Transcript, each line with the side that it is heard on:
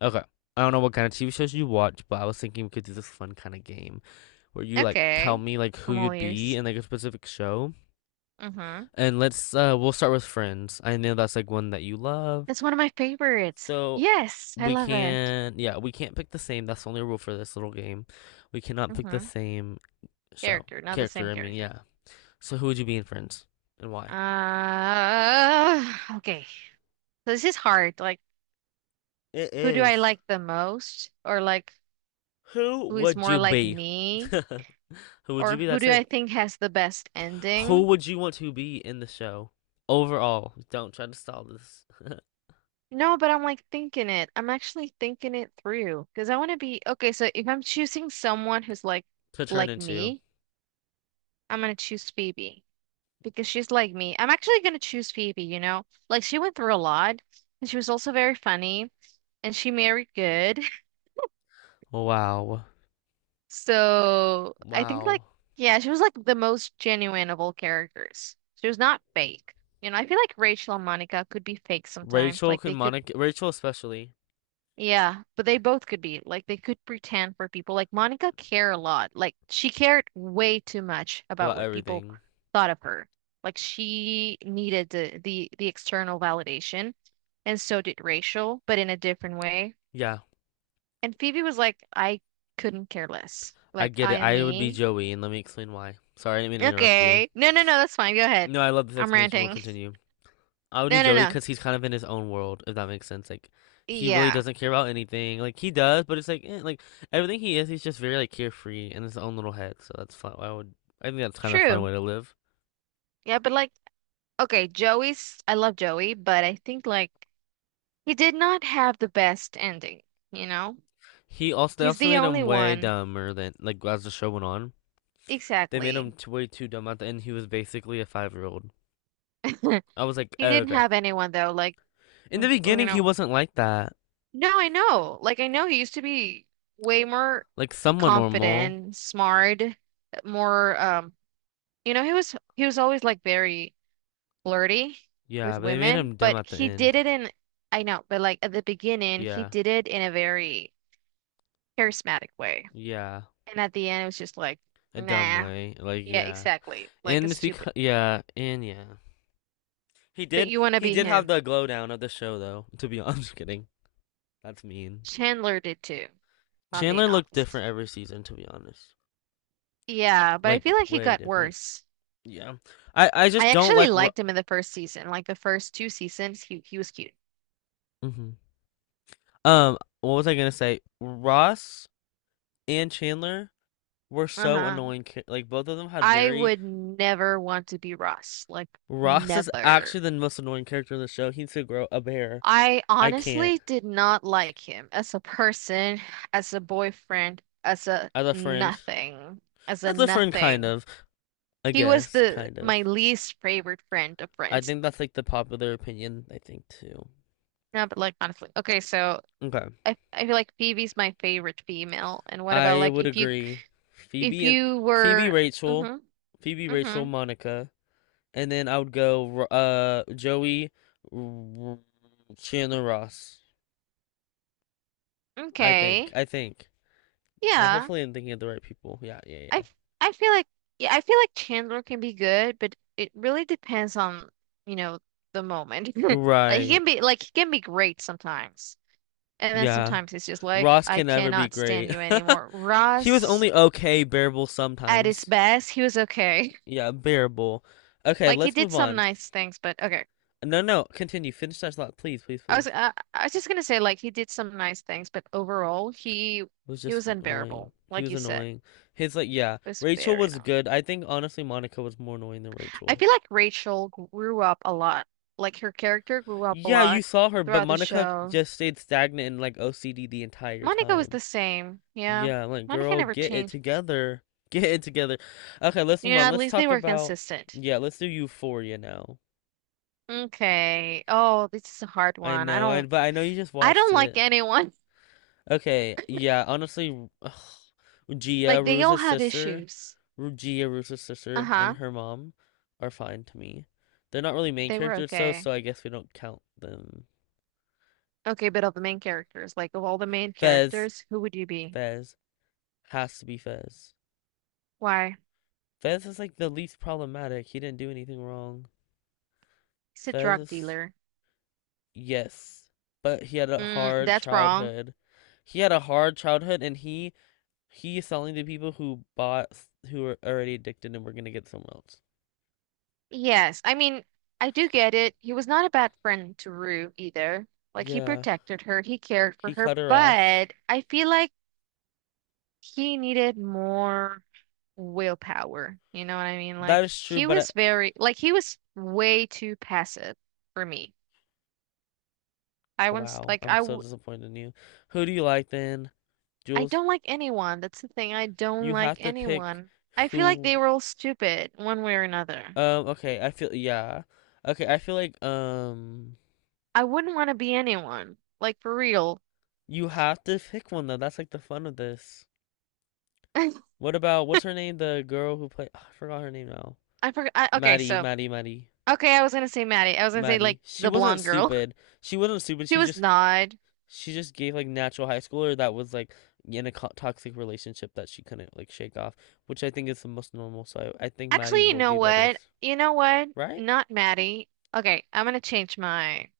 left: Okay. I don't know what kind of TV shows you watch, but I was thinking we could do this fun kind of game where you like tell
right: Okay.
left: me like who
right: I'm all
left: you'd be
right: ears.
left: in like a specific show.
right: Mm-hmm.
left: And let's we'll start with Friends. I know that's like one that you love.
right: That's one of my favorites.
left: So
right: Yes, I
left: we
right: love it.
left: can yeah, we can't pick the same. That's the only rule for this little game. We cannot pick the
right: Mm-hmm.
left: same show.
right: Character, not the same
left: Character, I mean,
right: character.
left: yeah. So who would you be in Friends and why?
right: Uh, okay. So this is hard. Like,
left: It
right: who do I
left: is
right: like the most? Or like,
left: who
right: who is
left: would you
right: more like
left: be?
right: me?
left: Who would you
right: Or
left: be?
right: who
left: That's
right: do
left: it.
right: I think has the best
left: Who
right: ending?
left: would you want to be in the show? Overall, don't try to stall this
right: No, but I'm like thinking it. I'm actually thinking it through because I want to be okay. So if I'm choosing someone who's like
left: to turn
right: like
left: into.
right: me, I'm gonna choose Phoebe, because she's like me. I'm actually gonna choose Phoebe, you know? Like she went through a lot, and she was also very funny, and she married good.
left: Wow.
right: So I think like
left: Wow.
right: yeah, she was like the most genuine of all characters. She was not fake. You know, I feel like Rachel and Monica could be fake sometimes.
left: Rachel
right: Like
left: can
right: they could.
left: Monica, Rachel especially,
right: Yeah, but they both could be like they could pretend for people. Like Monica cared a lot. Like she cared way too much about
left: about
right: what people
left: everything.
right: thought of her. Like she needed the external validation, and so did Rachel, but in a different way.
left: Yeah,
right: And Phoebe was like, I couldn't care less.
left: I
right: Like
left: get
right: I
left: it.
right: am
left: I would be
right: me.
left: Joey, and let me explain why. Sorry, I didn't mean to interrupt you.
right: Okay. No, no, no, that's fine. Go ahead.
left: No, I love this
right: I'm
left: explanation. We'll
right: ranting.
left: continue. I would do
right: No, no,
left: Joey
right: no.
left: because he's kind of in his own world, if that makes sense. Like, he really
right: Yeah.
left: doesn't care about anything. Like, he does, but it's like, eh, like everything he is, he's just very like carefree in his own little head. So that's fun. I would. I think that's kind of a fun
right: True.
left: way to live.
right: Yeah, but like okay, Joey's, I love Joey, but I think like he did not have the best ending, you know?
left: He also they
right: He's
left: also
right: the
left: made
right: only
left: him way
right: one.
left: dumber than like as the show went on. They made him
right: Exactly.
left: way too dumb at the end. He was basically a 5-year old. I was like,
right: He
left: oh,
right: didn't
left: okay.
right: have anyone though, like
left: In the
right: you
left: beginning, he
right: know.
left: wasn't like that.
right: No, I know. Like I know he used to be way more
left: Like somewhat normal.
right: confident, smart, more you know, he was always like very flirty with
left: Yeah, but they made
right: women,
left: him dumb
right: but
left: at the
right: he did
left: end.
right: it in, I know, but like at the beginning, he
left: Yeah,
right: did it in a very charismatic way.
left: yeah,
right: And at the end it was just like,
left: a dumb
right: nah.
left: way. Like,
right: Yeah,
left: yeah,
right: exactly. Like a
left: and it's
right: stupid.
left: because yeah, and yeah. He
right: But
left: did
right: you want to
left: he
right: be
left: did have
right: him.
left: the glow down of the show though. To be honest, I'm just kidding. That's mean.
right: Chandler did too, if I'm being
left: Chandler looked
right: honest.
left: different every season. To be honest,
right: Yeah, but I
left: like
right: feel like he
left: way
right: got
left: different.
right: worse.
left: Yeah, I just
right: I
left: don't
right: actually
left: like.
right: liked him in the first season, like the first two seasons, he was cute.
left: hmm what was I gonna say? Ross and Chandler were so
right: Uh-huh.
left: annoying. Like, both of them had
right: I
left: very.
right: would never want to be Ross, like
left: Ross is
right: never.
left: actually the most annoying character in the show. He needs to grow a bear.
right: I
left: I can't.
right: honestly did not like him as a person, as a boyfriend, as a
left: As a friend,
right: nothing, as a
left: as a friend, kind
right: nothing.
left: of. I
right: He was
left: guess,
right: the
left: kind of.
right: my least favorite friend of
left: I
right: Friends.
left: think that's like the popular opinion. I think too.
right: No, but like honestly. Okay, so
left: Okay,
right: I feel like Phoebe's my favorite female. And what about
left: I
right: like
left: would
right: if you,
left: agree.
right: if
left: Phoebe and
right: you
left: Phoebe,
right: were,
left: Rachel,
right: hmm,
left: Phoebe, Rachel,
right: hmm,
left: Monica, and then I would go Joey, R- Chandler, Ross. I think.
right: okay.
left: I think.
right: Yeah.
left: Hopefully, I'm thinking of the right people. Yeah, yeah,
right: I
left: yeah.
right: f- I feel like yeah, I feel like Chandler can be good, but it really depends on, you know, the moment. Like he
left: Right.
right: can be like he can be great sometimes. And then
left: Yeah.
right: sometimes it's just like
left: Ross
right: I
left: can never be
right: cannot stand
left: great.
right: you anymore.
left: He was
right: Ross
left: only okay, bearable
right: at his
left: sometimes.
right: best, he was okay.
left: Yeah, bearable. Okay,
right: Like he
left: let's
right: did
left: move
right: some
left: on.
right: nice things, but okay.
left: No, no, continue. Finish that thought, please, please, please.
right: I was just gonna say like he did some nice things, but overall
left: It was
right: he
left: just
right: was
left: annoying.
right: unbearable,
left: He
right: like
left: was
right: you said.
left: annoying. His like, yeah.
right: It was
left: Rachel
right: very
left: was
right: not.
left: good. I think honestly, Monica was more annoying than
right: I
left: Rachel.
right: feel like Rachel grew up a lot. Like her character grew up a
left: Yeah, you
right: lot
left: saw her, but
right: throughout the
left: Monica
right: show.
left: just stayed stagnant and like OCD the entire
right: Monica was the
left: time.
right: same. Yeah.
left: Yeah, like,
right: Monica
left: girl,
right: never
left: get it
right: changed.
left: together. Get it together. Okay, let's move
right: You know,
left: on.
right: at
left: Let's
right: least they
left: talk
right: were
left: about,
right: consistent.
left: yeah, let's do Euphoria now.
right: Okay. Oh, this is a hard
left: I
right: one. I
left: know,
right: don't,
left: but I know you just
right: I
left: watched
right: don't like
left: it.
right: anyone.
left: Okay, yeah, honestly, Gia,
right: Like they all
left: Ruza's
right: have
left: sister,
right: issues.
left: Gia, Ruza's sister, and
right: Uh-huh.
left: her mom are fine to me. They're not really main
right: They were
left: characters, so
right: okay.
left: so I guess we don't count them.
right: Okay, but of the main characters, like of all the main
left: Fez,
right: characters, who would you be?
left: Fez, has to be Fez.
right: Why?
left: Fez is like the least problematic. He didn't do anything wrong.
right: He's a
left: Fez
right: drug
left: is.
right: dealer.
left: Yes, but he had a
right: Mm,
left: hard
right: that's wrong.
left: childhood. He had a hard childhood, and he's selling to people who are already addicted and were gonna get someone else.
right: Yes, I mean, I do get it. He was not a bad friend to Rue either. Like, he
left: Yeah,
right: protected her, he cared for
left: he
right: her,
left: cut her off.
right: but I feel like he needed more willpower. You know what I mean? Like,
left: That is true,
right: he
left: but
right: was very, like, he was way too passive for me. I was
left: wow,
right: like,
left: I'm so disappointed in you. Who do you like then,
right: I
left: Jules?
right: don't like anyone. That's the thing. I don't
left: You have
right: like
left: to pick
right: anyone. I feel like
left: who.
right: they were all stupid one way or another.
left: Okay, I feel yeah. Okay, I feel like
right: I wouldn't want to be anyone. Like for real.
left: you have to pick one though. That's like the fun of this.
right: I
left: What's her name? The girl who played I forgot her name now.
right: forgot. Okay,
left: Maddie,
right: so
left: Maddie, Maddie,
right: okay, I was gonna say Maddie. I was gonna say like
left: Maddie. She
right: the
left: wasn't
right: blonde girl.
left: stupid. She wasn't stupid.
right: She was not.
left: She just gave like natural high schooler that was like in a toxic relationship that she couldn't like shake off, which I think is the most normal. So I think Maddie
right: Actually, you
left: would
right: know
left: be better,
right: what? You know what?
left: right?
right: Not Maddie. Okay, I'm gonna change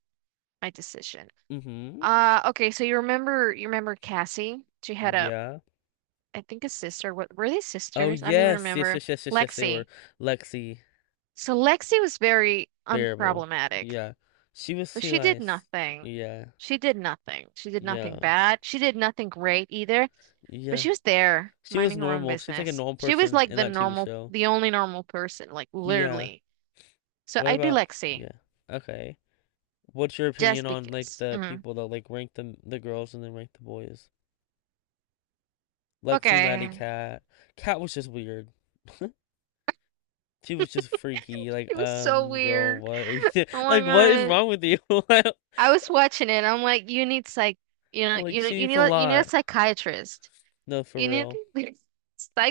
right: my decision.
left: Mm-hmm.
right: Okay. So you remember, you remember Cassie? She had a,
left: Yeah.
right: I think, a sister. What were they,
left: Oh
right: sisters? I don't even
left: yes, yes,
right: remember.
left: yes, yes, yes, yes. They were
right: Lexi.
left: Lexi.
right: So Lexi was very
left: Bearable.
right: unproblematic.
left: Yeah, she was
right: But
left: too
right: she did
left: nice.
right: nothing.
left: Yeah,
right: She did nothing. She did
left: yeah,
right: nothing bad. She did nothing great either. But
left: yeah.
right: she was there
left: She was
right: minding her own
left: normal. She's like a
right: business.
left: normal
right: She was
left: person
right: like
left: in
right: the
left: that TV
right: normal,
left: show.
right: the only normal person, like
left: Yeah.
right: literally. So
left: What
right: I'd be
left: about
right: Lexi
left: yeah. Okay. What's your opinion
right: just
left: on like
right: because.
left: the
right: Mhm.
left: people that like rank the girls and then rank the boys? Lexi, Maddie,
right: Okay.
left: Cat. Cat was just weird. She was just freaky. Like,
right: It was so
left: girl,
right: weird.
left: what are you doing?
right: Oh my
left: Like, what is
right: God.
left: wrong with you?
right: I was watching it. I'm like, you need psych, you know,
left: Like,
right: you know,
left: she
right: you
left: eats
right: need,
left: a
right: you need a
left: lot.
right: psychiatrist.
left: No, for
right: You need
left: real.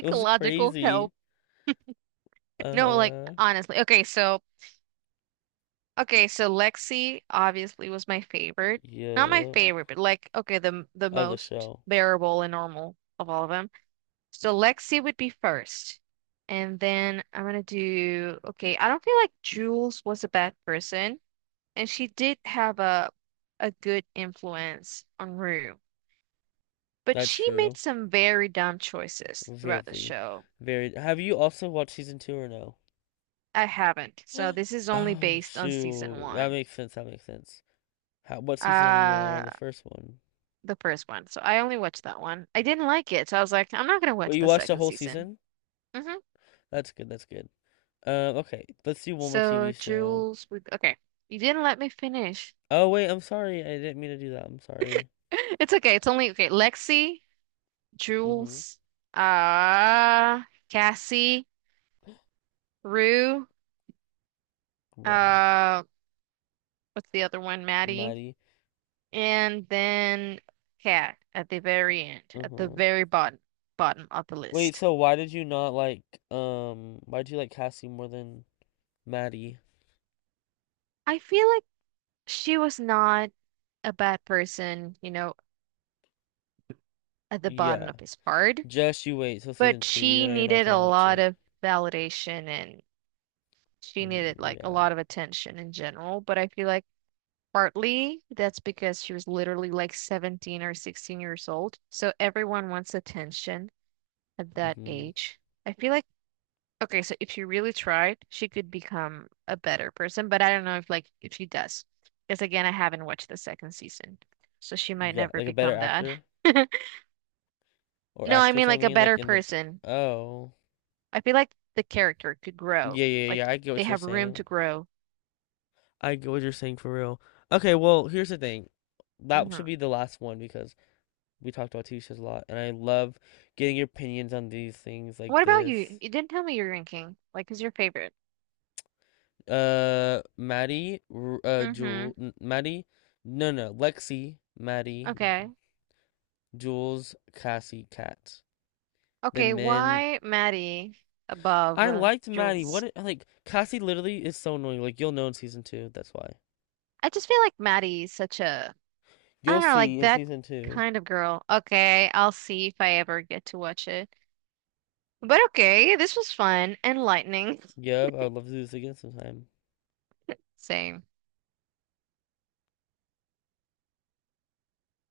left: It was crazy.
right: help. No, like
left: Uh-huh.
right: honestly. Okay, so. Okay, so Lexi obviously was my favorite. Not my
left: Yeah.
right: favorite, but like okay, the
left: Other
right: most
left: show.
right: bearable and normal of all of them. So Lexi would be first. And then I'm gonna do okay, I don't feel like Jules was a bad person, and she did have a good influence on Rue. But
left: That's
right: she made
left: true.
right: some very dumb choices throughout the
left: Very,
right: show.
left: very. Have you also watched season two or no?
right: I haven't. So this is only
left: Oh
right: based on season
left: shoot, that
right: one.
left: makes sense. That makes sense. How, what season are you on?
right: Uh
left: On the first one?
right: the first one. So I only watched that one. I didn't like it, so I was like, I'm not gonna
left: Well,
right: watch
left: you
right: the
left: watched the
right: second
left: whole
right: season.
left: season?
right: Hmm.
left: That's good. That's good. Okay, let's do one more TV
right: So
left: show.
right: Jules, we, okay, you didn't let me finish.
left: Oh wait, I'm sorry. I didn't mean to do that. I'm sorry.
right: It's okay. It's only okay. Lexi,
left: hmm
right: Jules, uh, Cassie, Rue,
left: Wow.
right: uh, what's the other one? Maddie,
left: Maddie.
right: and then Kat at the very end, at the
left: Uh-huh.
right: very bottom of the
left: Wait,
right: list.
left: so why did you not like why did you like Cassie more than Maddie?
right: I feel like she was not a bad person, you know. At the bottom
left: Yeah.
right: is hard,
left: Just you wait till season
right: but
left: two,
right: she
left: even though you're not
right: needed a
left: gonna watch
right: lot
left: it.
right: of validation, and she
left: Mm,
right: needed like a
left: yeah.
right: lot of attention in general. But I feel like partly that's because she was literally like 17 or 16 years old. So everyone wants attention at that
left: Hmm.
right: age. I feel like, okay, so if she really tried, she could become a better person, but I don't know if like if she does. Because again, I haven't watched the second season. So she might
left: Yeah,
right: never
left: like a better
right: become that.
left: actor? Or
right: No, I
left: actress,
right: mean
left: I
right: like a
left: mean, like
right: better
left: in the.
right: person.
left: Oh.
right: I feel like the character could grow.
left: Yeah, yeah,
right: Like
left: yeah. I get
right: they
left: what you're
right: have room to
left: saying.
right: grow.
left: I get what you're saying for real. Okay, well, here's the thing. That
right: Hmm.
left: should be the last one because we talked about TV shows a lot, and I love getting your opinions on these things like
right: What about you?
left: this.
right: You didn't tell me your ranking. Like, who's your favorite?
left: Maddie, Jewel,
right: Hmm.
left: Maddie, no, no, Lexi, Maddie,
right: Okay.
left: Jules, Cassie, Kat.
right: Okay,
left: Then men.
right: why Maddie above
left: I liked Maddie.
right: Jules?
left: What, like Cassie literally is so annoying. Like, you'll know in season two. That's why.
right: I just feel like Maddie's such a, I
left: You'll
right: don't know,
left: see
right: like
left: in
right: that
left: season two.
right: kind of girl. Okay, I'll see if I ever get to watch it. But okay, this was fun, enlightening.
left: Yep, I would love to do this again sometime.
right: Same.